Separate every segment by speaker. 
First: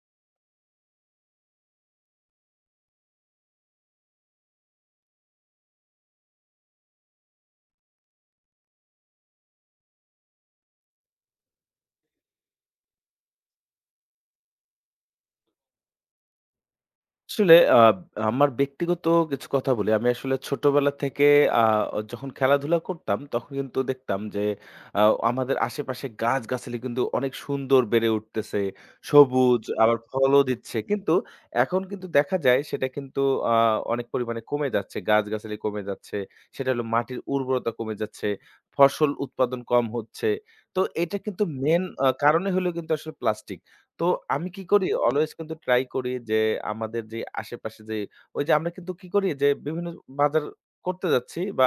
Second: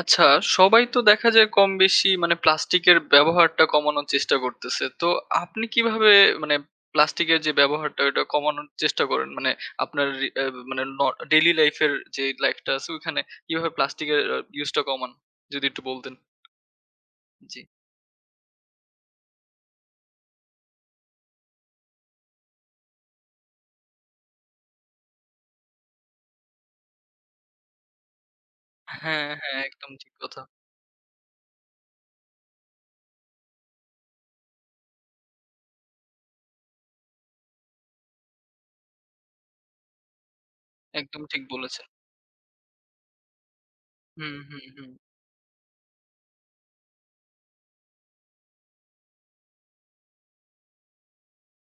Speaker 1: আচ্ছা, সবাই তো দেখা যায় কম বেশি মানে প্লাস্টিকের ব্যবহারটা কমানোর চেষ্টা করতেছে। তো আপনি কিভাবে মানে প্লাস্টিকের যে ব্যবহারটা ওটা কমানোর চেষ্টা করেন? মানে আপনার রি অ্যা মানে ডেইলি লাইফ এর যে লাইফটা আছে ওইখানে কিভাবে প্লাস্টিকের ইউজটা কমান? যদি একটু বলতেন।
Speaker 2: আসলে
Speaker 1: জি।
Speaker 2: আমার ব্যক্তিগত কিছু কথা বলি। আমি আসলে ছোটবেলা থেকে আ যখন খেলাধুলা করতাম, তখন কিন্তু দেখতাম যে আ আমাদের আশেপাশে গাছগাছালি কিন্তু অনেক সুন্দর বেড়ে উঠতেছে।
Speaker 1: হ্যাঁ, হ্যাঁ,
Speaker 2: সবুজ
Speaker 1: একদম
Speaker 2: আবার
Speaker 1: ঠিক কথা।
Speaker 2: ফলও দিচ্ছে। কিন্তু এখন কিন্তু দেখা যায় সেটা কিন্তু আ অনেক পরিমাণে কমে যাচ্ছে। গাছগাছালি কমে যাচ্ছে। সেটা হলো মাটির উর্বরতা কমে যাচ্ছে। ফসল উৎপাদন কম হচ্ছে। তো এটা
Speaker 1: একদম ঠিক
Speaker 2: কিন্তু মেইন
Speaker 1: বলেছেন।
Speaker 2: কারণে হলো কিন্তু আসলে প্লাস্টিক। তো
Speaker 1: হুম,
Speaker 2: আমি
Speaker 1: হুম,
Speaker 2: কি করি
Speaker 1: হুম।
Speaker 2: অলওয়েজ কিন্তু ট্রাই করি যে আমাদের যে আশেপাশে যে ওই যে আমরা কিন্তু কি করি যে বিভিন্ন বাজার করতে যাচ্ছি বা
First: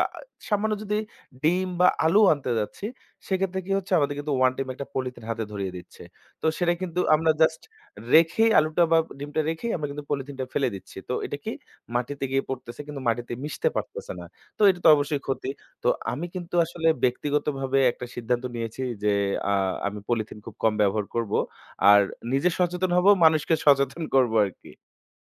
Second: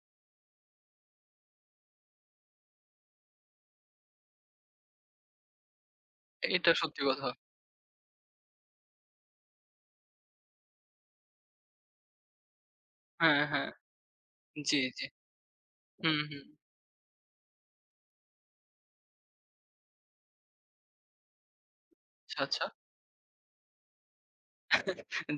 Speaker 2: সামান্য যদি ডিম বা আলু আনতে যাচ্ছি সেক্ষেত্রে কি হচ্ছে আমাদের কিন্তু ওয়ান টাইম একটা পলিথিন হাতে ধরিয়ে দিচ্ছে। তো
Speaker 1: এটা
Speaker 2: সেটা কিন্তু
Speaker 1: সত্যি কথা।
Speaker 2: আমরা জাস্ট রেখেই আলুটা বা ডিমটা রেখেই আমরা কিন্তু পলিথিনটা ফেলে দিচ্ছি। তো এটা কি মাটিতে গিয়ে পড়তেছে কিন্তু মাটিতে
Speaker 1: হ্যাঁ,
Speaker 2: মিশতে
Speaker 1: হ্যাঁ।
Speaker 2: পারতেছে না। তো
Speaker 1: জি,
Speaker 2: এটা তো
Speaker 1: জি।
Speaker 2: অবশ্যই ক্ষতি। তো
Speaker 1: হুম,
Speaker 2: আমি
Speaker 1: হুম।
Speaker 2: কিন্তু আসলে ব্যক্তিগতভাবে একটা সিদ্ধান্ত নিয়েছি যে আ আমি পলিথিন খুব কম ব্যবহার করব। আর
Speaker 1: আচ্ছা,
Speaker 2: নিজে
Speaker 1: আচ্ছা।
Speaker 2: সচেতন হব, মানুষকে সচেতন করব আরকি।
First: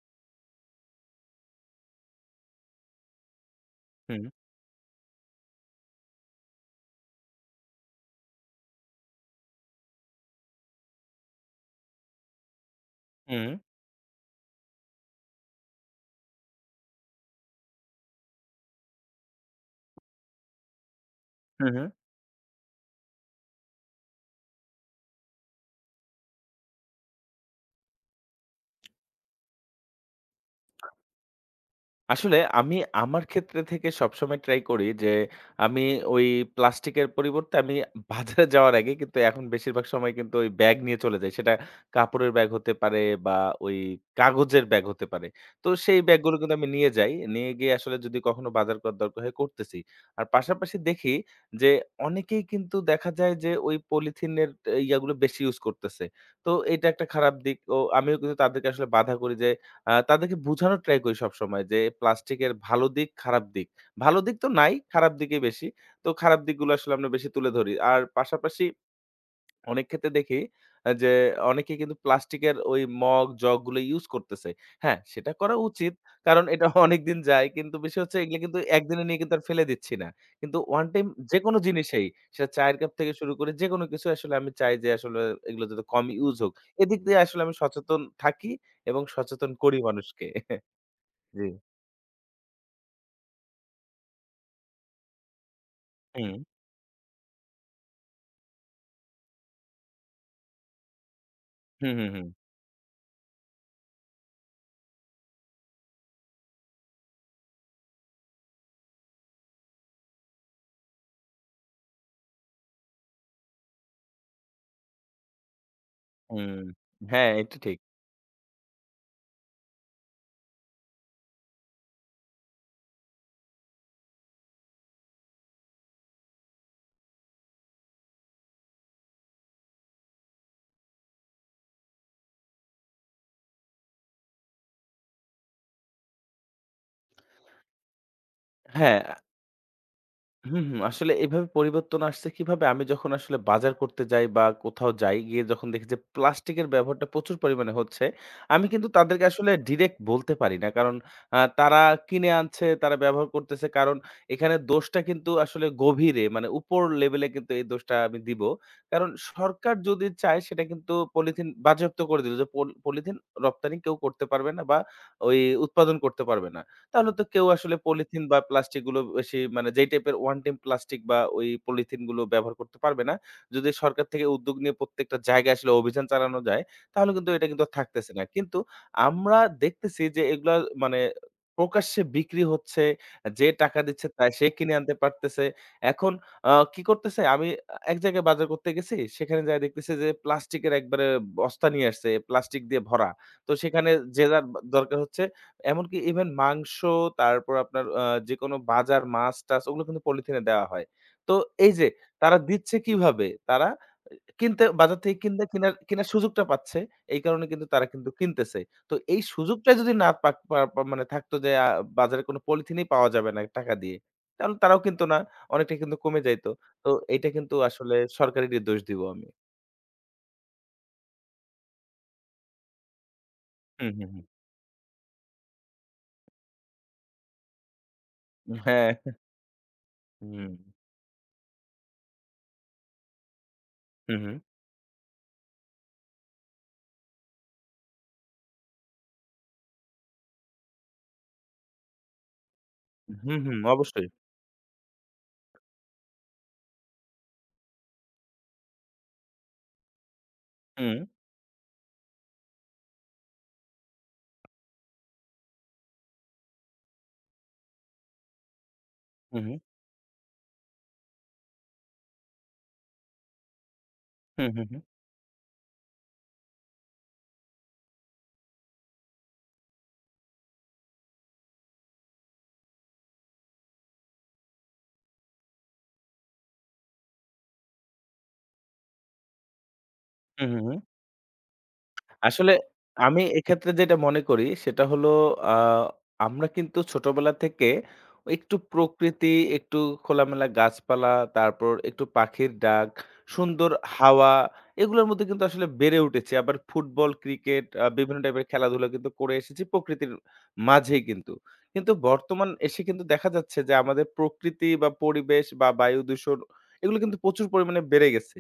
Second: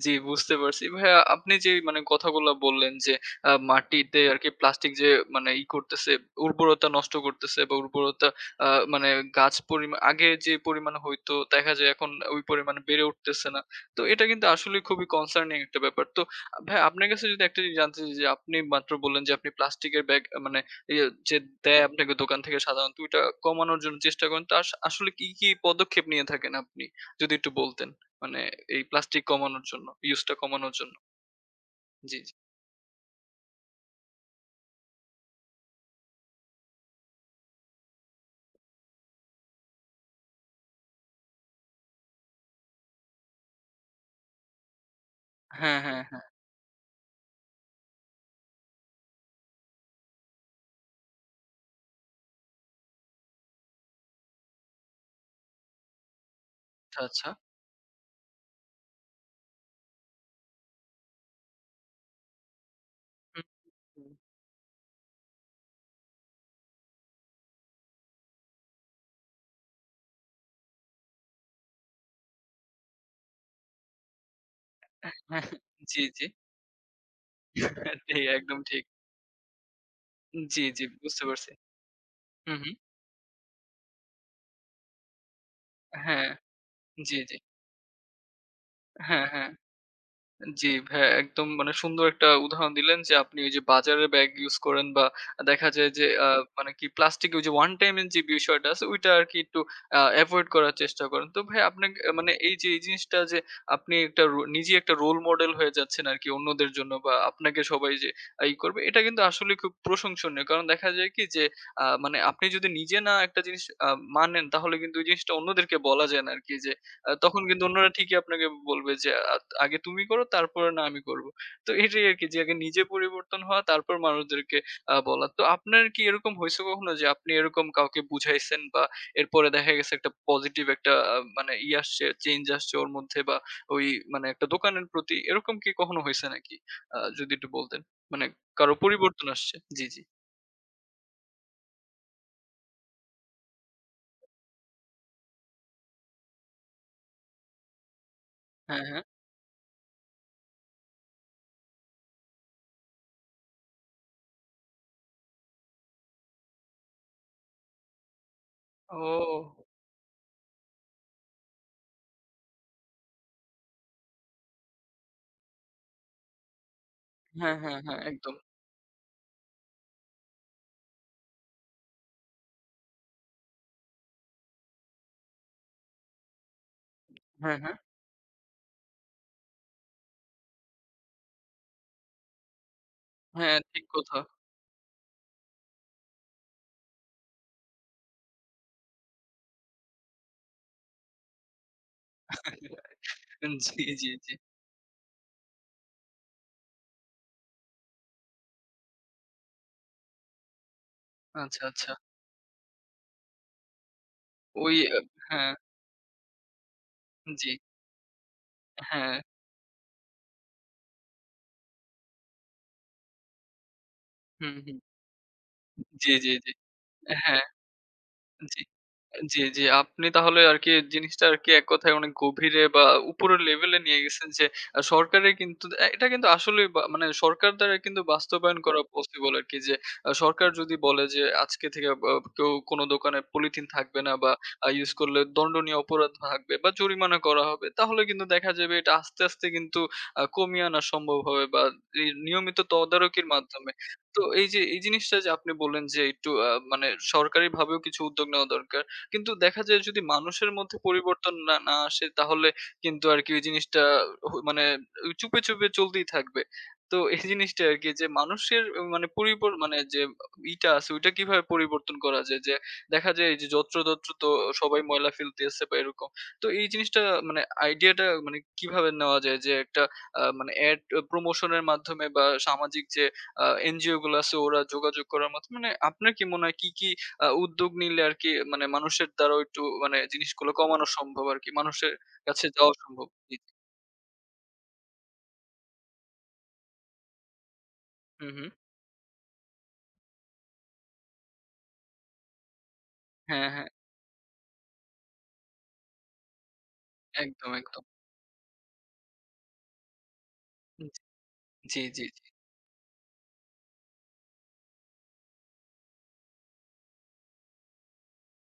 Speaker 1: জি, বুঝতে পারছি। ভাইয়া আপনি যে মানে কথাগুলা বললেন যে মাটিতে
Speaker 2: হুম,
Speaker 1: আরকি প্লাস্টিক যে মানে করতেছে, উর্বরতা নষ্ট করতেছে বা উর্বরতা আ মানে গাছ পরিমা আগে যে পরিমাণে হইতো দেখা যায় এখন ওই পরিমাণে বেড়ে উঠতেছে
Speaker 2: হুম,
Speaker 1: না। তো এটা কিন্তু আসলেই খুবই কনসার্নিং একটা ব্যাপার। তো ভাইয়া আপনার কাছে যদি একটা জিনিস জানতে চাই যে আপনি মাত্র বললেন যে আপনি প্লাস্টিকের ব্যাগ মানে ইয়ে যে
Speaker 2: হুম,
Speaker 1: দেয়
Speaker 2: হুম।
Speaker 1: আপনাকে দোকান থেকে সাধারণত ওইটা কমানোর জন্য চেষ্টা করেন। তো আসলে কি পদক্ষেপ নিয়ে থাকেন আপনি? যদি একটু বলতেন। মানে এই প্লাস্টিক কমানোর জন্য, ইউজটা কমানোর জন্য। জি, জি।
Speaker 2: আসলে আমি আমার ক্ষেত্রে থেকে সবসময় ট্রাই করি যে, আমি ওই প্লাস্টিকের পরিবর্তে আমি বাজারে যাওয়ার আগে কিন্তু এখন বেশিরভাগ সময় কিন্তু ওই ব্যাগ নিয়ে চলে যাই। সেটা কাপড়ের ব্যাগ হতে পারে বা ওই কাগজের ব্যাগ হতে পারে। তো
Speaker 1: হ্যাঁ,
Speaker 2: সেই
Speaker 1: হ্যাঁ, হ্যাঁ।
Speaker 2: ব্যাগগুলো কিন্তু আমি নিয়ে যাই। নিয়ে গিয়ে আসলে যদি কখনো বাজার করার দরকার হয় করতেছি। আর পাশাপাশি দেখি যে অনেকেই কিন্তু দেখা যায় যে ওই পলিথিনের ইয়াগুলো বেশি ইউজ করতেছে। তো এটা
Speaker 1: আচ্ছা,
Speaker 2: একটা
Speaker 1: আচ্ছা।
Speaker 2: খারাপ দিক। ও আমিও কিন্তু তাদেরকে আসলে বাধা করি যে তাদেরকে বুঝানোর ট্রাই করি সবসময় যে প্লাস্টিকের ভালো দিক, খারাপ
Speaker 1: হুম,
Speaker 2: দিক।
Speaker 1: হুম।
Speaker 2: ভালো দিক তো নাই, খারাপ দিকই বেশি। তো খারাপ দিকগুলো আসলে আমরা বেশি তুলে ধরি। আর পাশাপাশি অনেক ক্ষেত্রে দেখি যে অনেকে কিন্তু প্লাস্টিকের ওই মগ, জগ গুলো ইউজ করতেছে। হ্যাঁ, সেটা
Speaker 1: হ্যাঁ,
Speaker 2: করা উচিত।
Speaker 1: জি, জি।
Speaker 2: কারণ এটা অনেকদিন যায়। কিন্তু বিষয় হচ্ছে
Speaker 1: ঠিক,
Speaker 2: এগুলো
Speaker 1: একদম
Speaker 2: কিন্তু
Speaker 1: ঠিক।
Speaker 2: একদিনে নিয়ে কিন্তু আর ফেলে দিচ্ছি না। কিন্তু
Speaker 1: জি, জি
Speaker 2: one time
Speaker 1: বুঝতে পারছি।
Speaker 2: যেকোনো জিনিসেই সেটা
Speaker 1: হুম, হুম।
Speaker 2: চায়ের কাপ থেকে শুরু করে যেকোনো কিছু আসলে আমি চাই যে আসলে এগুলো যাতে কম
Speaker 1: হ্যাঁ,
Speaker 2: ইউজ হোক। এদিক
Speaker 1: জি,
Speaker 2: দিয়ে
Speaker 1: জি।
Speaker 2: আসলে আমি সচেতন থাকি এবং
Speaker 1: হ্যাঁ, হ্যাঁ।
Speaker 2: সচেতন করি মানুষকে।
Speaker 1: জি হ্যাঁ, একদম
Speaker 2: জি।
Speaker 1: মানে সুন্দর একটা উদাহরণ দিলেন যে আপনি ওই যে বাজারের ব্যাগ ইউজ করেন বা দেখা যায় যে
Speaker 2: হুম।
Speaker 1: মানে কি প্লাস্টিক ওই যে ওয়ান টাইম এর যে বিষয়টা আছে ওইটা আরকি একটু এভয়েড করার চেষ্টা করেন। তো ভাই
Speaker 2: হুম,
Speaker 1: আপনাকে
Speaker 2: হুম, হুম।
Speaker 1: মানে এই যে এই জিনিসটা যে আপনি একটা রো নিজে একটা রোল মডেল হয়ে যাচ্ছেন আরকি অন্যদের জন্য বা আপনাকে সবাই যে আহ, ই করবে এটা কিন্তু আসলে খুব প্রশংসনীয়। কারণ দেখা যায় কি যে মানে আপনি যদি নিজে না একটা জিনিস মানেন তাহলে কিন্তু ওই জিনিসটা অন্যদেরকে বলা যায় না আরকি
Speaker 2: হুম।
Speaker 1: যে
Speaker 2: হ্যাঁ,
Speaker 1: তখন
Speaker 2: এটা
Speaker 1: কিন্তু
Speaker 2: ঠিক।
Speaker 1: অন্যরা ঠিকই আপনাকে বলবে যে, "আগে তুমি করো তারপরে না আমি করব।" তো এটাই আরকি যে আগে নিজে পরিবর্তন হওয়া তারপর মানুষদেরকে বলা। তো আপনার কি এরকম হইছে কখনো যে আপনি এরকম কাউকে বুঝাইছেন বা এরপরে দেখা গেছে একটা পজিটিভ একটা মানে ই আসছে চেঞ্জ আসছে ওর মধ্যে বা ওই মানে একটা দোকানের প্রতি এরকম কি কখনো হইছে নাকি? যদি একটু বলতেন। মানে কারো
Speaker 2: হ্যাঁ।
Speaker 1: পরিবর্তন আসছে। জি, জি।
Speaker 2: হুম, হুম। আসলে এভাবে পরিবর্তন আসছে কিভাবে? আমি যখন আসলে বাজার করতে যাই বা কোথাও যাই, গিয়ে যখন দেখি যে প্লাস্টিকের ব্যবহারটা প্রচুর পরিমাণে হচ্ছে, আমি
Speaker 1: হ্যাঁ,
Speaker 2: কিন্তু
Speaker 1: হ্যাঁ।
Speaker 2: তাদেরকে আসলে ডিরেক্ট বলতে পারি না। কারণ তারা কিনে আনছে, তারা ব্যবহার করতেছে। কারণ এখানে দোষটা কিন্তু আসলে গভীরে মানে উপর লেভেলে কিন্তু এই দোষটা আমি দিব। কারণ
Speaker 1: ও!
Speaker 2: সরকার যদি চায় সেটা কিন্তু পলিথিন বাজেয়াপ্ত করে দিল যে পলিথিন রপ্তানি কেউ করতে পারবে না বা ওই উৎপাদন করতে পারবে না। তাহলে তো কেউ
Speaker 1: হ্যাঁ,
Speaker 2: আসলে
Speaker 1: হ্যাঁ, হ্যাঁ,
Speaker 2: পলিথিন
Speaker 1: একদম।
Speaker 2: বা প্লাস্টিক গুলো বেশি মানে যেই টাইপের ওয়ান টাইম প্লাস্টিক বা ওই পলিথিন গুলো ব্যবহার করতে পারবে না। যদি সরকার থেকে উদ্যোগ নিয়ে প্রত্যেকটা জায়গায় আসলে অভিযান চালানো যায়, তাহলে কিন্তু এটা
Speaker 1: হ্যাঁ,
Speaker 2: কিন্তু আর
Speaker 1: হ্যাঁ।
Speaker 2: থাকতেছে না। কিন্তু আমরা দেখতেছি যে এগুলা মানে প্রকাশ্যে বিক্রি হচ্ছে। যে
Speaker 1: হ্যাঁ,
Speaker 2: টাকা
Speaker 1: ঠিক
Speaker 2: দিচ্ছে
Speaker 1: কথা।
Speaker 2: তাই সে কিনে আনতে পারতেছে। এখন কি করতেছে? আমি এক জায়গায় বাজার করতে গেছি। সেখানে যায়া দেখতেছি যে প্লাস্টিকের একবারে বস্তা নিয়ে আসছে, প্লাস্টিক দিয়ে ভরা। তো
Speaker 1: জি,
Speaker 2: সেখানে
Speaker 1: জি,
Speaker 2: যে
Speaker 1: জি।
Speaker 2: যার দরকার হচ্ছে এমনকি ইভেন মাংস, তারপর আপনার যেকোনো বাজার, মাছ-টাছ ওগুলো কিন্তু পলিথিনে দেওয়া হয়। তো
Speaker 1: আচ্ছা,
Speaker 2: এই যে
Speaker 1: আচ্ছা।
Speaker 2: তারা দিচ্ছে কিভাবে? তারা কিনতে
Speaker 1: ওই আ
Speaker 2: বাজার থেকে কিনতে
Speaker 1: হ্যাঁ,
Speaker 2: কিনার কিনার সুযোগটা পাচ্ছে। এই কারণে
Speaker 1: জি।
Speaker 2: কিন্তু তারা কিন্তু কিনতেছে। তো
Speaker 1: হ্যাঁ।
Speaker 2: এই সুযোগটা যদি না পাক পা পা মানে থাকতো যে বাজারে কোনো পলিথিনই পাওয়া যাবে না টাকা দিয়ে।
Speaker 1: হুম,
Speaker 2: তাহলে
Speaker 1: হুম।
Speaker 2: তারাও কিনতো না। অনেকটা কিন্তু
Speaker 1: জি,
Speaker 2: কমে
Speaker 1: জি,
Speaker 2: যাইতো।
Speaker 1: জি।
Speaker 2: তো এইটা
Speaker 1: হ্যাঁ।
Speaker 2: কিন্তু আসলে সরকারেরই দোষ দিব আমি।
Speaker 1: জি, জি। আপনি তাহলে আরকি জিনিসটা আরকি এক কথায় অনেক গভীরে বা উপরের লেভেলে
Speaker 2: হুম,
Speaker 1: নিয়ে
Speaker 2: হুম, হুম।
Speaker 1: গেছেন যে সরকারের কিন্তু এটা কিন্তু আসলেই বা মানে সরকার দ্বারা কিন্তু বাস্তবায়ন করা
Speaker 2: হ্যাঁ।
Speaker 1: পসিবল আরকি যে সরকার
Speaker 2: হুম,
Speaker 1: যদি বলে যে আজকে থেকে বা কেউ কোনো দোকানে পলিথিন থাকবে না
Speaker 2: হুম,
Speaker 1: বা
Speaker 2: হুম।
Speaker 1: ইউজ করলে দণ্ডনীয় অপরাধ থাকবে বা জরিমানা করা হবে। তাহলে কিন্তু দেখা যাবে এটা আস্তে, আস্তে কিন্তু কমিয়ে আনা সম্ভব হবে বা এই নিয়মিত
Speaker 2: হুম,
Speaker 1: তদারকির
Speaker 2: হুম। হুম
Speaker 1: মাধ্যমে।
Speaker 2: অবশ্যই।
Speaker 1: তো এই যে এই জিনিসটা যে আপনি বললেন যে একটু মানে সরকারিভাবেও কিছু উদ্যোগ নেওয়া দরকার। কিন্তু দেখা যায় যদি মানুষের মধ্যে
Speaker 2: হুম,
Speaker 1: পরিবর্তন না না আসে তাহলে কিন্তু আরকি ওই জিনিসটা মানে চুপে, চুপে চলতেই থাকবে। তো এই জিনিসটা আরকি যে মানুষের মানে
Speaker 2: হুম,
Speaker 1: মানে যে আছে ওইটা কিভাবে পরিবর্তন করা যায়? যে দেখা যায় এই যে যত্রতত্র তো
Speaker 2: হুম, হুম,
Speaker 1: সবাই
Speaker 2: হুম।
Speaker 1: ময়লা ফেলতেছে বা এরকম। তো এই জিনিসটা মানে আইডিয়াটা মানে কিভাবে নেওয়া যায়? যে একটা মানে প্রমোশন এর মাধ্যমে বা সামাজিক যে এনজিও গুলো আছে ওরা যোগাযোগ করার মাধ্যমে মানে আপনার কি মনে হয় কি উদ্যোগ নিলে আরকি মানে মানুষের দ্বারাও একটু মানে
Speaker 2: হুম,
Speaker 1: জিনিসগুলো
Speaker 2: হুম, হুম।
Speaker 1: কমানো সম্ভব আরকি। মানুষের কাছে
Speaker 2: আসলে
Speaker 1: যাওয়া সম্ভব।
Speaker 2: আমি
Speaker 1: জি, জি।
Speaker 2: এক্ষেত্রে যেটা মনে করি সেটা হলো আ আমরা কিন্তু ছোটবেলা থেকে
Speaker 1: হুম, হুম।
Speaker 2: একটু প্রকৃতি, একটু খোলামেলা গাছপালা, তারপর একটু পাখির ডাক,
Speaker 1: হ্যাঁ, হ্যাঁ।
Speaker 2: সুন্দর হাওয়া এগুলোর মধ্যে কিন্তু আসলে বেড়ে উঠেছি। আবার ফুটবল,
Speaker 1: একদম,
Speaker 2: ক্রিকেট
Speaker 1: একদম।
Speaker 2: বিভিন্ন টাইপের খেলাধুলা কিন্তু করে এসেছি প্রকৃতির মাঝেই কিন্তু।
Speaker 1: জি,
Speaker 2: কিন্তু
Speaker 1: জি, জি।
Speaker 2: বর্তমান এসে কিন্তু দেখা যাচ্ছে যে আমাদের প্রকৃতি বা পরিবেশ বা বায়ু দূষণ এগুলো কিন্তু প্রচুর পরিমাণে বেড়ে গেছে।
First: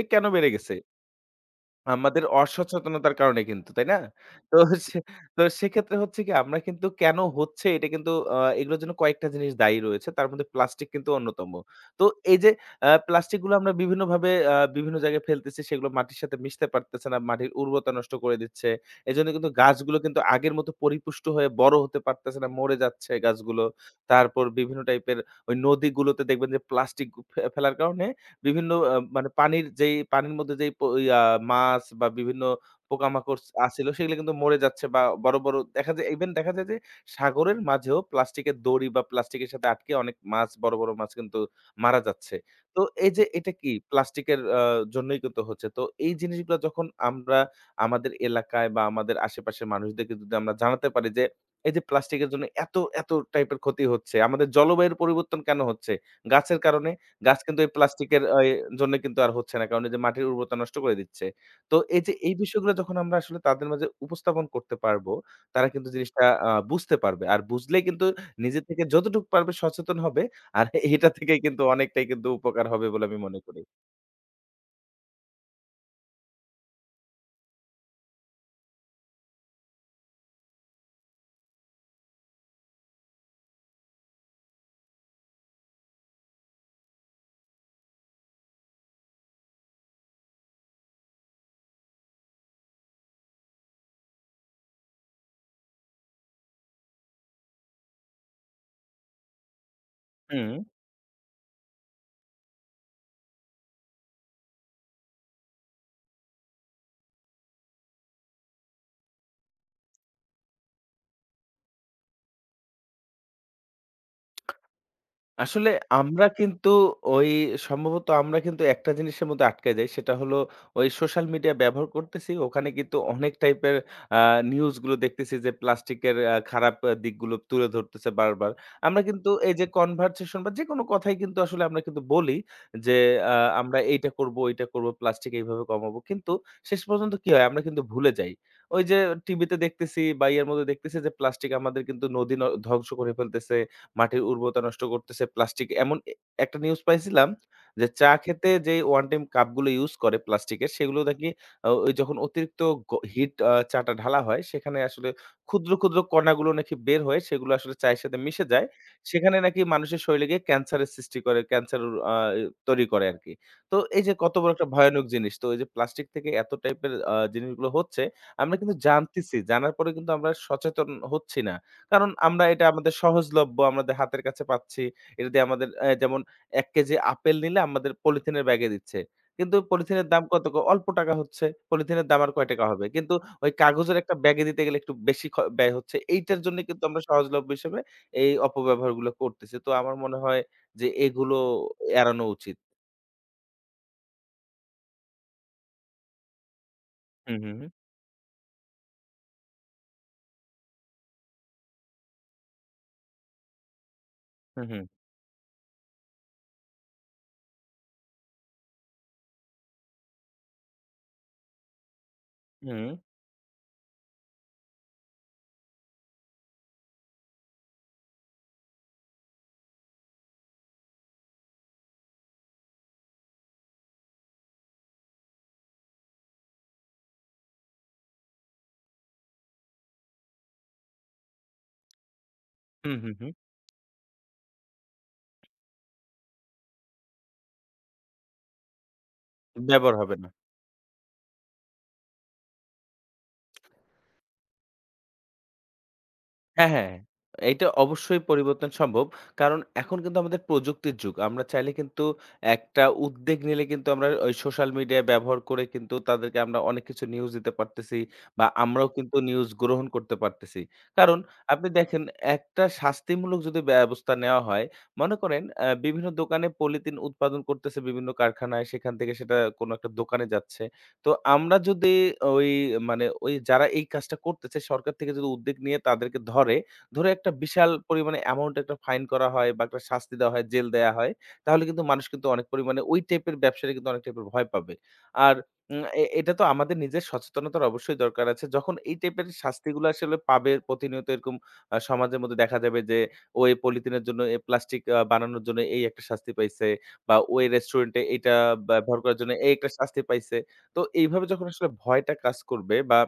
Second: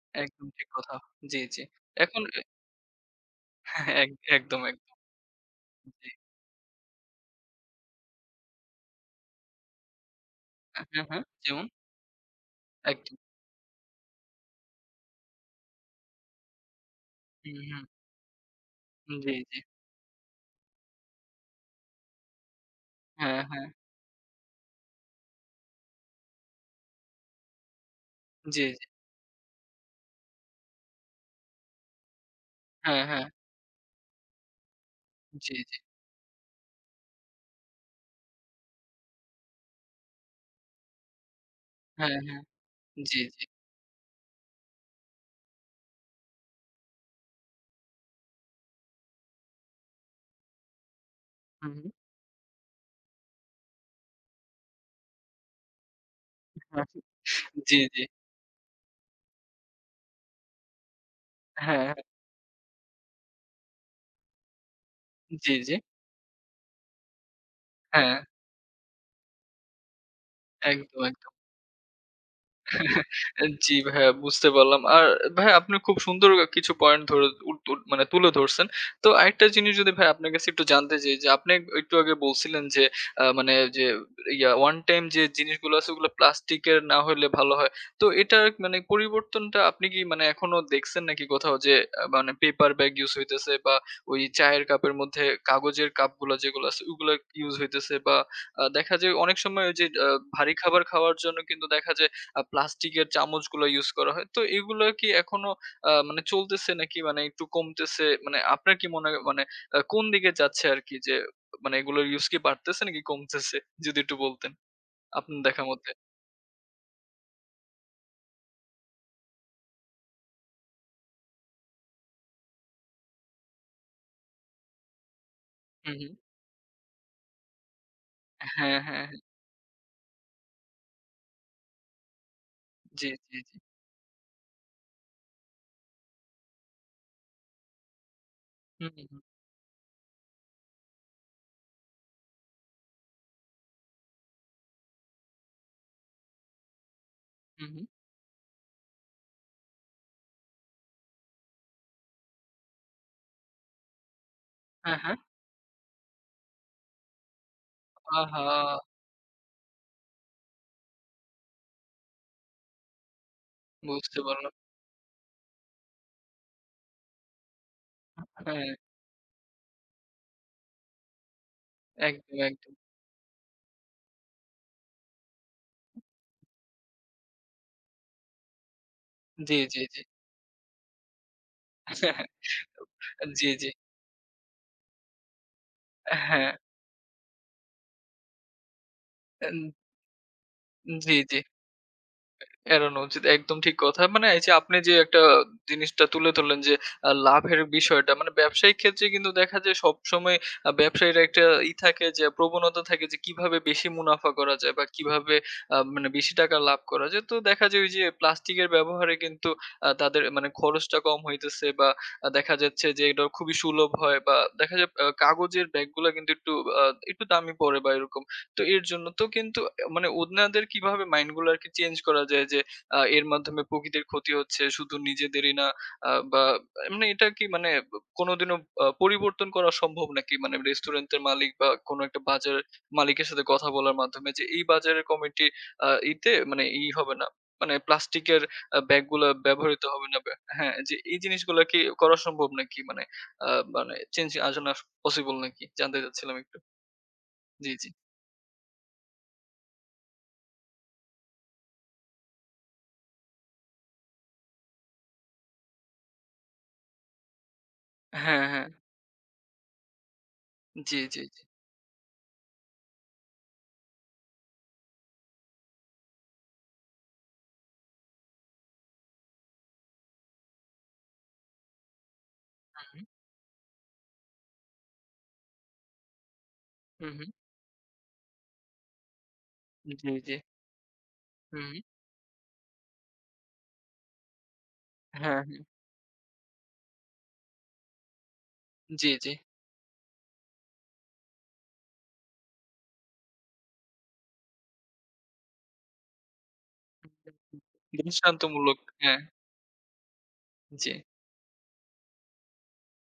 Speaker 2: এ কেন
Speaker 1: একদম
Speaker 2: বেড়ে
Speaker 1: ঠিক
Speaker 2: গেছে?
Speaker 1: কথা। জি, জি। এখন
Speaker 2: আমাদের
Speaker 1: এ
Speaker 2: অসচেতনতার কারণে কিন্তু, তাই
Speaker 1: হ্যাঁ,
Speaker 2: না? তো
Speaker 1: একদম, একদম।
Speaker 2: সে তো সেক্ষেত্রে
Speaker 1: জি।
Speaker 2: হচ্ছে কি আমরা কিন্তু কেন হচ্ছে এটা কিন্তু এগুলোর জন্য কয়েকটা জিনিস দায়ী রয়েছে। তার মধ্যে
Speaker 1: হ্যাঁ,
Speaker 2: প্লাস্টিক
Speaker 1: হ্যাঁ,
Speaker 2: কিন্তু
Speaker 1: হ্যাঁ।
Speaker 2: অন্যতম।
Speaker 1: যেমন?
Speaker 2: তো এই যে
Speaker 1: একদম।
Speaker 2: প্লাস্টিক গুলো আমরা বিভিন্নভাবে বিভিন্ন জায়গায় ফেলতেছি সেগুলো মাটির সাথে মিশতে পারতেছে না। মাটির
Speaker 1: হুম, হুম।
Speaker 2: উর্বরতা নষ্ট করে দিচ্ছে। এজন্য
Speaker 1: জি,
Speaker 2: কিন্তু
Speaker 1: জি।
Speaker 2: গাছগুলো কিন্তু আগের মতো পরিপুষ্ট হয়ে বড় হতে পারতেছে না, মরে যাচ্ছে
Speaker 1: হ্যাঁ,
Speaker 2: গাছগুলো।
Speaker 1: হ্যাঁ।
Speaker 2: তারপর বিভিন্ন টাইপের ওই নদীগুলোতে দেখবেন যে প্লাস্টিক ফেলার কারণে
Speaker 1: জি,
Speaker 2: বিভিন্ন
Speaker 1: জি।
Speaker 2: মানে পানির মধ্যে যেই ইয়া মাছ বা বিভিন্ন
Speaker 1: হ্যাঁ, হ্যাঁ।
Speaker 2: পোকামাকড় আছিল সেগুলো কিন্তু মরে যাচ্ছে বা বড়,
Speaker 1: জি,
Speaker 2: বড়
Speaker 1: জি।
Speaker 2: দেখা যায় ইভেন দেখা যায় যে সাগরের মাঝেও প্লাস্টিকের দড়ি বা প্লাস্টিকের সাথে আটকে অনেক মাছ বড়, বড় মাছ কিন্তু মারা
Speaker 1: হ্যাঁ,
Speaker 2: যাচ্ছে।
Speaker 1: হ্যাঁ।
Speaker 2: তো এই
Speaker 1: জি,
Speaker 2: যে
Speaker 1: জি।
Speaker 2: এটা কি প্লাস্টিকের জন্যই কিন্তু হচ্ছে। তো এই জিনিসগুলো যখন আমরা আমাদের এলাকায় বা আমাদের আশেপাশের মানুষদেরকে যদি আমরা জানাতে পারি যে
Speaker 1: হুম,
Speaker 2: এই যে
Speaker 1: হুম।
Speaker 2: প্লাস্টিকের জন্য এত, এত টাইপের ক্ষতি হচ্ছে। আমাদের জলবায়ুর পরিবর্তন কেন হচ্ছে? গাছের
Speaker 1: হ্যাঁ,
Speaker 2: কারণে। গাছ কিন্তু এই
Speaker 1: জি, জি।
Speaker 2: প্লাস্টিকের অ এ জন্য কিন্তু আর হচ্ছে না। কারণ এই যে মাটির উর্বরতা নষ্ট করে দিচ্ছে। তো
Speaker 1: হ্যাঁ,
Speaker 2: এই যে
Speaker 1: হ্যাঁ।
Speaker 2: এই বিষয়গুলো যখন আমরা আসলে তাদের মাঝে উপস্থাপন করতে পারবো,
Speaker 1: জি,
Speaker 2: তারা
Speaker 1: জি।
Speaker 2: কিন্তু জিনিসটা বুঝতে পারবে। আর বুঝলেই কিন্তু
Speaker 1: হ্যাঁ,
Speaker 2: নিজে থেকে যতটুকু পারবে সচেতন হবে। আর
Speaker 1: একদম,
Speaker 2: এটা
Speaker 1: একদম।
Speaker 2: থেকে কিন্তু অনেকটাই কিন্তু উপকার হবে বলে আমি মনে করি।
Speaker 1: জি ভাইয়া বুঝতে পারলাম। আর ভাইয়া আপনি খুব সুন্দর কিছু পয়েন্ট ধরে উ তু মানে তুলে ধরছেন। তো আরেকটা জিনিস যদি ভাই আপনার কাছে একটু জানতে চাই যে আপনি একটু আগে বলছিলেন যে মানে যে one time যে জিনিসগুলো আছে ওগুলো প্লাস্টিকের না হইলে ভালো হয়। তো এটার মানে পরিবর্তনটা আপনি কি মানে এখনো দেখছেন নাকি কোথাও যে মানে পেপার ব্যাগ ইউজ হইতেছে বা ওই চায়ের কাপের মধ্যে কাগজের কাপগুলা যেগুলো আছে ওগুলা ইউজ হইতেছে বা দেখা যায় অনেক সময় ওই যে
Speaker 2: হুম।
Speaker 1: ভারী খাবার খাওয়ার জন্য কিন্তু দেখা যায় প্লাস্টিকের চামচগুলো ইউজ করা হয়। তো এগুলো কি এখনো মানে চলতেছে নাকি মানে একটু কমতেছে? মানে আপনার কি মনে হয় মানে কোন দিকে যাচ্ছে আরকি যে মানে এগুলোর ইউজ কি বাড়তেছে নাকি কমতেছে? যদি একটু বলতেন। আপনার দেখা
Speaker 2: আসলে
Speaker 1: মতে।
Speaker 2: আমরা কিন্তু ওই সম্ভবত আমরা কিন্তু একটা জিনিসের মধ্যে আটকে যাই। সেটা হলো ওই সোশ্যাল মিডিয়া ব্যবহার করতেছি। ওখানে কিন্তু অনেক টাইপের আ নিউজ গুলো দেখতেছি যে
Speaker 1: হুম, হুম।
Speaker 2: প্লাস্টিকের খারাপ দিকগুলো তুলে ধরতেছে বারবার।
Speaker 1: হ্যাঁ,
Speaker 2: আমরা
Speaker 1: হ্যাঁ, হ্যাঁ।
Speaker 2: কিন্তু এই যে কনভারসেশন বা যেকোনো কথাই কিন্তু আসলে আমরা কিন্তু বলি যে
Speaker 1: জি,
Speaker 2: আ
Speaker 1: জি, জি।
Speaker 2: আমরা এইটা করব, ওইটা করব, প্লাস্টিক এইভাবে কমাবো। কিন্তু শেষ পর্যন্ত কি হয়? আমরা কিন্তু ভুলে যাই। ওই
Speaker 1: হুম,
Speaker 2: যে
Speaker 1: হুম,
Speaker 2: টিভিতে দেখতেছি বা ইয়ের মধ্যে দেখতেছি যে প্লাস্টিক আমাদের কিন্তু নদী ন ধ্বংস করে ফেলতেছে। মাটির উর্বরতা নষ্ট করতেছে। প্লাস্টিক এমন এ একটা নিউজ পাইছিলাম
Speaker 1: হুম, হুম।
Speaker 2: যে, চা খেতে যেই ওয়ান টাইম কাপগুলো ইউজ করে প্লাস্টিকের, সেগুলো নাকি ওই যখন অতিরিক্ত হিট চাটা ঢালা হয়, সেখানে
Speaker 1: হ্যাঁ,
Speaker 2: আসলে
Speaker 1: হ্যাঁ।
Speaker 2: ক্ষুদ্র, ক্ষুদ্র কণাগুলো নাকি বের হয়ে সেগুলো আসলে চায়ের সাথে মিশে
Speaker 1: আহা!
Speaker 2: যায়। সেখানে নাকি মানুষের শরীরে গিয়ে ক্যান্সারের সৃষ্টি করে, ক্যান্সার আ তৈরি করে আরকি। তো এই যে
Speaker 1: বুঝতে
Speaker 2: কত বড়
Speaker 1: পারলাম।
Speaker 2: একটা ভয়ানক জিনিস। তো এই যে প্লাস্টিক থেকে এত টাইপের জিনিসগুলো হচ্ছে, আমরা
Speaker 1: হ্যাঁ,
Speaker 2: কিন্তু জানতেছি, জানার পরে কিন্তু আমরা সচেতন হচ্ছি না। কারণ
Speaker 1: একদম,
Speaker 2: আমরা এটা
Speaker 1: একদম।
Speaker 2: আমাদের সহজলভ্য, আমাদের হাতের কাছে পাচ্ছি। এটা দিয়ে আমাদের যেমন ১ কেজি আপেল নিলে আমাদের পলিথিনের ব্যাগে দিচ্ছে।
Speaker 1: জি,
Speaker 2: কিন্তু
Speaker 1: জি, জি।
Speaker 2: পলিথিনের দাম কত? অল্প টাকা হচ্ছে। পলিথিনের দাম আর কয় টাকা হবে? কিন্তু
Speaker 1: জি,
Speaker 2: ওই
Speaker 1: জি।
Speaker 2: কাগজের একটা ব্যাগে দিতে গেলে একটু বেশি ব্যয় হচ্ছে। এইটার
Speaker 1: হ্যাঁ।
Speaker 2: জন্য কিন্তু আমরা সহজলভ্য হিসেবে এই অপব্যবহারগুলো
Speaker 1: এন
Speaker 2: করতেছি। তো আমার মনে হয় যে
Speaker 1: জি, জি।
Speaker 2: এগুলো এড়ানো উচিত।
Speaker 1: এড়ানো উচিত। একদম ঠিক কথা। মানে এই যে আপনি যে একটা জিনিসটা তুলে ধরলেন যে
Speaker 2: হু, হু,
Speaker 1: লাভের বিষয়টা মানে ব্যবসায়িক ক্ষেত্রে কিন্তু দেখা যায় সবসময় ব্যবসায়ীর একটা থাকে যে প্রবণতা থাকে যে কিভাবে বেশি মুনাফা করা
Speaker 2: হু,
Speaker 1: যায়
Speaker 2: হু,
Speaker 1: বা কিভাবে মানে বেশি টাকা লাভ করা যায়। তো দেখা যায় ওই যে প্লাস্টিকের ব্যবহারে কিন্তু তাদের মানে খরচটা কম হইতেছে বা দেখা
Speaker 2: হু,
Speaker 1: যাচ্ছে যে এটা খুবই সুলভ হয় বা দেখা যায় কাগজের ব্যাগগুলা কিন্তু আ একটু দামি পড়ে বা এরকম। তো এর জন্য তো কিন্তু মানে উনাদের কিভাবে মাইন্ড গুলো আরকি চেঞ্জ করা যায় যে এর মাধ্যমে প্রকৃতির ক্ষতি হচ্ছে শুধু নিজেদেরই না বা এমনি এটা কি মানে কোনদিনও পরিবর্তন করা সম্ভব নাকি? মানে রেস্টুরেন্টের মালিক বা কোন একটা বাজার
Speaker 2: হু, হু, হু, হু।
Speaker 1: মালিকের সাথে কথা বলার মাধ্যমে যে এই বাজারের কমিটি আ ইতে মানে হবে না। মানে প্লাস্টিকের ব্যাগ গুলা ব্যবহৃত
Speaker 2: ব্যবহার
Speaker 1: হবে
Speaker 2: হবে
Speaker 1: না
Speaker 2: না।
Speaker 1: হ্যাঁ, যে এই জিনিসগুলা কি করা সম্ভব নাকি? মানে আ মানে চেঞ্জ আসলে পসিবল নাকি? জানতে চাচ্ছিলাম একটু।
Speaker 2: হ্যাঁ, হ্যাঁ, হ্যাঁ। এইটা
Speaker 1: জি, জি।
Speaker 2: অবশ্যই পরিবর্তন সম্ভব। কারণ এখন কিন্তু আমাদের প্রযুক্তির যুগ। আমরা চাইলে কিন্তু একটা উদ্বেগ নিলে কিন্তু আমরা ওই সোশ্যাল মিডিয়া ব্যবহার করে কিন্তু তাদেরকে আমরা অনেক কিছু নিউজ দিতে পারতেছি
Speaker 1: হ্যাঁ,
Speaker 2: বা
Speaker 1: হ্যাঁ।
Speaker 2: আমরাও কিন্তু নিউজ গ্রহণ করতে পারতেছি।
Speaker 1: জি,
Speaker 2: কারণ
Speaker 1: জি, জি।
Speaker 2: আপনি দেখেন একটা শাস্তিমূলক যদি ব্যবস্থা নেওয়া হয়, মনে করেন বিভিন্ন দোকানে পলিথিন উৎপাদন করতেছে বিভিন্ন কারখানায়, সেখান থেকে সেটা কোনো একটা দোকানে যাচ্ছে। তো আমরা যদি ওই
Speaker 1: হু,
Speaker 2: মানে ওই যারা এই কাজটা করতেছে সরকার থেকে যদি উদ্যোগ নিয়ে তাদেরকে ধরে,
Speaker 1: হু, হু।
Speaker 2: একটা বিশাল পরিমাণে অ্যামাউন্ট একটা ফাইন করা হয় বা একটা
Speaker 1: জি,
Speaker 2: শাস্তি
Speaker 1: জি।
Speaker 2: দেওয়া হয়, জেল দেয়া হয়,
Speaker 1: হু,
Speaker 2: তাহলে কিন্তু
Speaker 1: হু।
Speaker 2: মানুষ কিন্তু অনেক পরিমাণে ওই টাইপের ব্যবসায়ীরা কিন্তু অনেক টাইপের ভয় পাবে। আর
Speaker 1: হ্যাঁ, হ্যাঁ।
Speaker 2: উম এ এটা তো আমাদের নিজের সচেতনতার অবশ্যই দরকার আছে। যখন এই
Speaker 1: জি,
Speaker 2: টাইপের
Speaker 1: জি।
Speaker 2: শাস্তিগুলো আসলে পাবে প্রতিনিয়ত এরকম সমাজের মধ্যে দেখা যাবে যে, ও এই পলিথিনের জন্য প্লাস্টিক বানানোর জন্য এই একটা শাস্তি পাইছে বা ও এই রেস্টুরেন্টে এইটা
Speaker 1: দৃষ্টান্তমূলক।
Speaker 2: ব্যবহার
Speaker 1: হ্যাঁ,
Speaker 2: করার জন্য এই একটা শাস্তি পাইছে। তো
Speaker 1: জি।
Speaker 2: এইভাবে যখন আসলে ভয়টা কাজ করবে বা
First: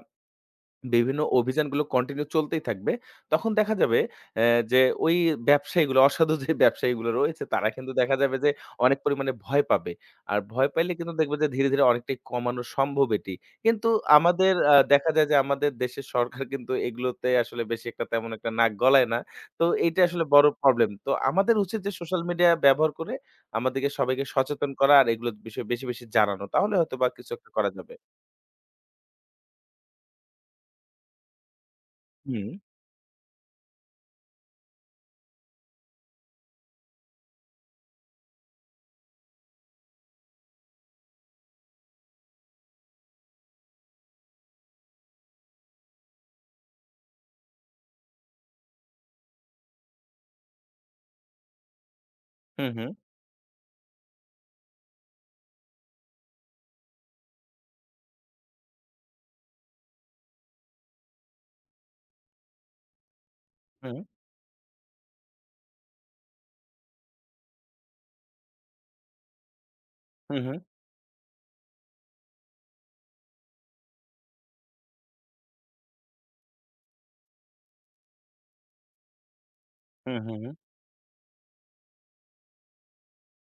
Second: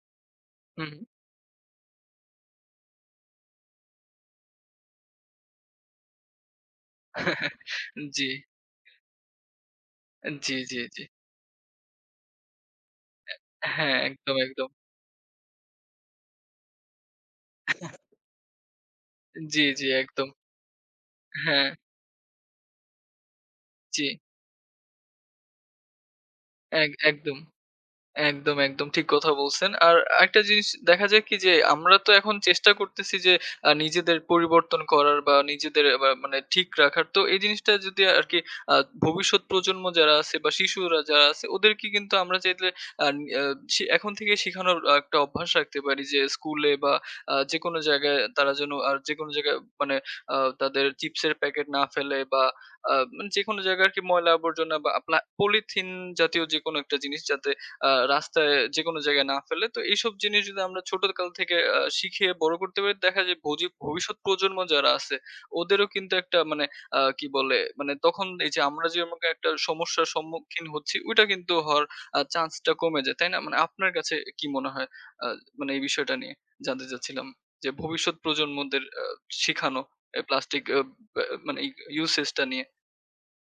Speaker 1: হু, হু।
Speaker 2: বিভিন্ন অভিযানগুলো কন্টিনিউ চলতেই থাকবে, তখন দেখা যাবে অ্যা যে ওই ব্যবসায়ীগুলো অসাধু যে ব্যবসায়ীগুলো রয়েছে তারা কিন্তু দেখা
Speaker 1: জি,
Speaker 2: যাবে যে অনেক পরিমাণে ভয় পাবে। আর
Speaker 1: জি,
Speaker 2: ভয়
Speaker 1: জি,
Speaker 2: পাইলে
Speaker 1: জি।
Speaker 2: কিন্তু দেখবে যে ধীরে, ধীরে অনেকটাই কমানো সম্ভব এটি। কিন্তু
Speaker 1: হ্যাঁ, একদম,
Speaker 2: আমাদের
Speaker 1: একদম।
Speaker 2: দেখা যায় যে আমাদের দেশের সরকার কিন্তু এগুলোতে আসলে বেশি একটা তেমন একটা নাক গলায় না।
Speaker 1: জি,
Speaker 2: তো
Speaker 1: জি,
Speaker 2: এইটা আসলে
Speaker 1: একদম।
Speaker 2: বড় প্রবলেম। তো আমাদের
Speaker 1: হ্যাঁ,
Speaker 2: উচিত যে সোশ্যাল মিডিয়া ব্যবহার করে আমাদেরকে
Speaker 1: জি।
Speaker 2: সবাইকে সচেতন করা আর এগুলোর বিষয়ে বেশি, বেশি জানানো। তাহলে হয়তোবা কিছু
Speaker 1: একদম।
Speaker 2: একটা করা যাবে।
Speaker 1: একদম, একদম ঠিক কথা বলছেন। আর আরেকটা জিনিস দেখা যায় কি যে আমরা তো এখন
Speaker 2: হুম,
Speaker 1: চেষ্টা করতেছি যে নিজেদের পরিবর্তন করার বা নিজেদের মানে ঠিক রাখার। তো এই জিনিসটা যদি আরকি আ ভবিষ্যৎ প্রজন্ম যারা আছে বা শিশুরা যারা আছে ওদেরকে কিন্তু আমরা চাইলে আ আ শি এখন থেকে শিখানোর একটা অভ্যাস রাখতে পারি যে স্কুলে বা যেকোনো জায়গায় তারা যেন আর যেকোনো জায়গায় মানে আ তাদের চিপসের প্যাকেট না ফেলে বা
Speaker 2: হুম, হুম,
Speaker 1: মানে যেকোনো জায়গায় আরকি ময়লা আবর্জনা বা পলিথিন জাতীয় যেকোনো একটা জিনিস যাতে রাস্তায় যেকোনো জায়গায় না ফেলে। তো এইসব জিনিস যদি আমরা ছোটকাল থেকে শিখে বড় করতে পারি, দেখা যায়
Speaker 2: হুম,
Speaker 1: ভবিষ্যৎ প্রজন্ম যারা আছে, ওদেরও কিন্তু একটা মানে কি বলে? মানে তখন এই যে আমরা যেমন একটা সমস্যার
Speaker 2: হুম, হুম,
Speaker 1: সম্মুখীন হচ্ছি, ওইটা কিন্তু হওয়ার চান্সটা কমে যায়। তাই না? মানে আপনার কাছে কি মনে হয়? আ মানে এই বিষয়টা নিয়ে জানতে চাচ্ছিলাম। যে ভবিষ্যৎ প্রজন্মদের শিখানো
Speaker 2: হুম,
Speaker 1: এ
Speaker 2: হুম, হুম।
Speaker 1: প্লাস্টিক আ ব্যা মানে ইউসেজ টা নিয়ে।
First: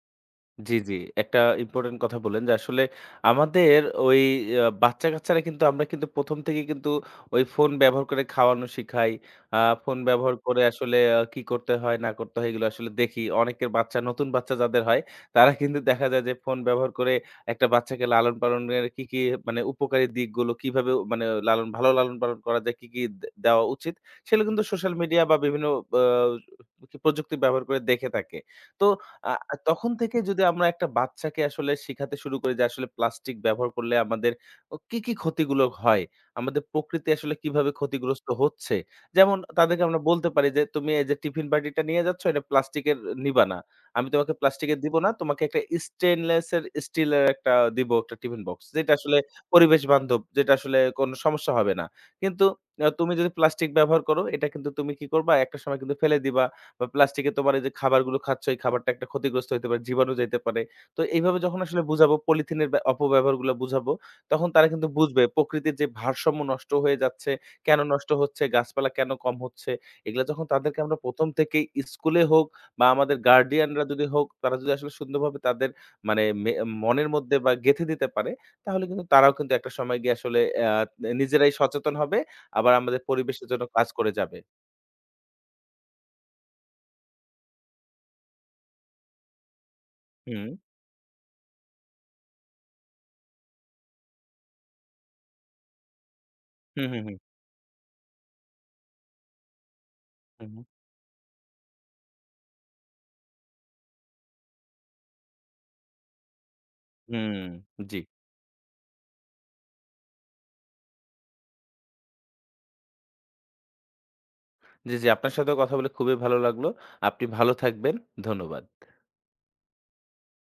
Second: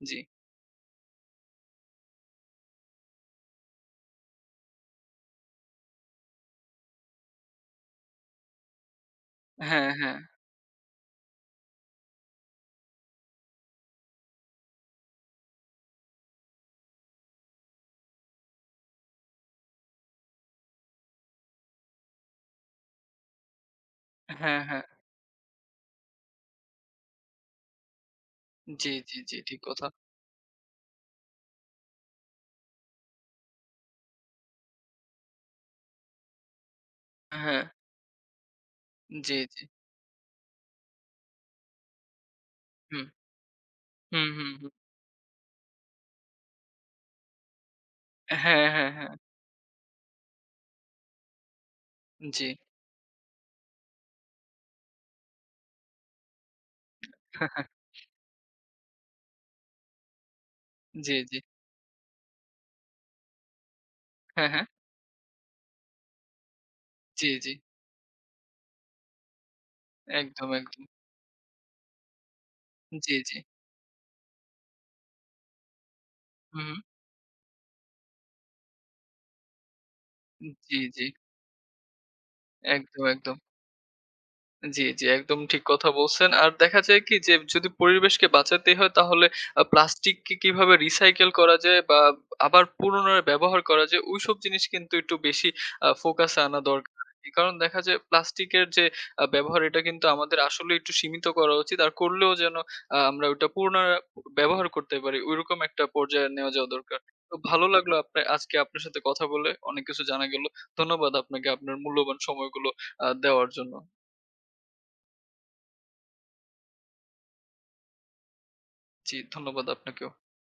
Speaker 1: জি।
Speaker 2: জি, জি। একটা ইম্পোর্টেন্ট কথা বললেন যে আসলে আমাদের ওই বাচ্চা-কাচ্চারা কিন্তু আমরা কিন্তু ১ম থেকেই কিন্তু ওই ফোন ব্যবহার করে খাওয়ানো শিখাই। আ
Speaker 1: হ্যাঁ,
Speaker 2: ফোন
Speaker 1: হ্যাঁ।
Speaker 2: ব্যবহার করে আসলে কি করতে হয় না করতে হয় এগুলো আসলে দেখি। অনেকের বাচ্চা নতুন বাচ্চা যাদের হয় তারা কিন্তু দেখা যায় যে ফোন ব্যবহার করে একটা বাচ্চাকে লালন-পালনের কি, কি মানে উপকারী দিকগুলো কিভাবে মানে ভালো লালন-পালন করা যায়, কি, কি দেওয়া উচিত সেগুলো
Speaker 1: হ্যাঁ,
Speaker 2: কিন্তু
Speaker 1: হ্যাঁ।
Speaker 2: সোশ্যাল মিডিয়া বা বিভিন্ন আ প্রযুক্তি ব্যবহার করে দেখে থাকে। তো
Speaker 1: জি, জি,
Speaker 2: আ
Speaker 1: জি।
Speaker 2: আ
Speaker 1: ঠিক কথা।
Speaker 2: তখন থেকে যদি আমরা একটা বাচ্চাকে আসলে শিখাতে শুরু করি যে আসলে প্লাস্টিক ব্যবহার করলে আমাদের ও কি, কি ক্ষতিগুলো হয়? আমাদের প্রকৃতি আসলে
Speaker 1: হ্যাঁ।
Speaker 2: কিভাবে ক্ষতিগ্রস্ত হচ্ছে?
Speaker 1: জি,
Speaker 2: যেমন
Speaker 1: জি।
Speaker 2: তাদেরকে আমরা বলতে পারি যে, "তুমি এই যে টিফিন বাটিটা নিয়ে যাচ্ছ এটা প্লাস্টিকের
Speaker 1: হুম,
Speaker 2: নিবা না। আমি
Speaker 1: হুম,
Speaker 2: তোমাকে
Speaker 1: হুম, হুম।
Speaker 2: প্লাস্টিকের দিব না। তোমাকে একটা স্টেইনলেস এর স্টিলের একটা দিব একটা টিফিন
Speaker 1: হ্যাঁ,
Speaker 2: বক্স।
Speaker 1: হ্যাঁ,
Speaker 2: যেটা
Speaker 1: হ্যাঁ।
Speaker 2: আসলে পরিবেশ বান্ধব, যেটা আসলে কোনো সমস্যা হবে না।
Speaker 1: জি।
Speaker 2: কিন্তু তুমি যদি প্লাস্টিক ব্যবহার করো এটা কিন্তু তুমি কি করবা? একটা সময় কিন্তু ফেলে দিবা। বা প্লাস্টিকে তোমার এই যে খাবারগুলো খাচ্ছ, এই খাবারটা একটা ক্ষতিগ্রস্ত হইতে পারে, জীবাণু যাইতে পারে। তো
Speaker 1: জি, জি।
Speaker 2: এইভাবে যখন আসলে বুঝাবো, পলিথিনের অপব্যবহারগুলো বুঝাবো, তখন
Speaker 1: হ্যাঁ, হ্যাঁ।
Speaker 2: তারা কিন্তু বুঝবে প্রকৃতির যে ভারসাম্য নষ্ট হয়ে
Speaker 1: জি,
Speaker 2: যাচ্ছে,
Speaker 1: জি।
Speaker 2: কেন নষ্ট হচ্ছে, গাছপালা কেন কম হচ্ছে। এগুলা যখন
Speaker 1: একদম,
Speaker 2: তাদেরকে
Speaker 1: একদম।
Speaker 2: আমরা ১ম থেকেই স্কুলে হোক বা
Speaker 1: জি,
Speaker 2: আমাদের
Speaker 1: জি।
Speaker 2: গার্ডিয়ানরা যদি হোক, তারা যদি আসলে সুন্দরভাবে তাদের মানে
Speaker 1: হুম, হুম।
Speaker 2: মনের মধ্যে বা গেঁথে দিতে পারে, তাহলে কিন্তু তারাও কিন্তু একটা সময় গিয়ে আসলে
Speaker 1: জি, জি।
Speaker 2: নিজেরাই সচেতন হবে, আবার আমাদের
Speaker 1: একদম, একদম।
Speaker 2: পরিবেশের জন্য কাজ করে যাবে।
Speaker 1: জি, জি, একদম ঠিক কথা বলছেন। আর দেখা যায় কি যে যদি পরিবেশকে বাঁচাতে হয় তাহলে প্লাস্টিককে
Speaker 2: হুম।
Speaker 1: কিভাবে রিসাইকেল করা যায় বা আবার পুনরায় ব্যবহার করা যায় ওইসব জিনিস কিন্তু একটু বেশি ফোকাসে আনা
Speaker 2: হু,
Speaker 1: দরকার।
Speaker 2: হু, হু।
Speaker 1: কারণ দেখা যায় প্লাস্টিকের যে ব্যবহার এটা কিন্তু আমাদের
Speaker 2: হু, হু।
Speaker 1: আসলে একটু সীমিত করা উচিত। আর করলেও যেন আমরা ওটা পুনরায় ব্যবহার করতে পারি। ঐরকম একটা পর্যায়ে নেওয়া যাওয়া দরকার। তো
Speaker 2: হুম,
Speaker 1: ভালো লাগলো
Speaker 2: জি।
Speaker 1: আপনে আজকে আপনার সাথে কথা বলে অনেক কিছু জানা গেল। ধন্যবাদ আপনাকে আপনার মূল্যবান সময়গুলো দেওয়ার জন্য।
Speaker 2: জি, জি, আপনার সাথেও কথা বলে খুবই ভালো লাগলো। আপনি ভালো থাকবেন। ধন্যবাদ।
Speaker 1: জি, ধন্যবাদ আপনাকেও।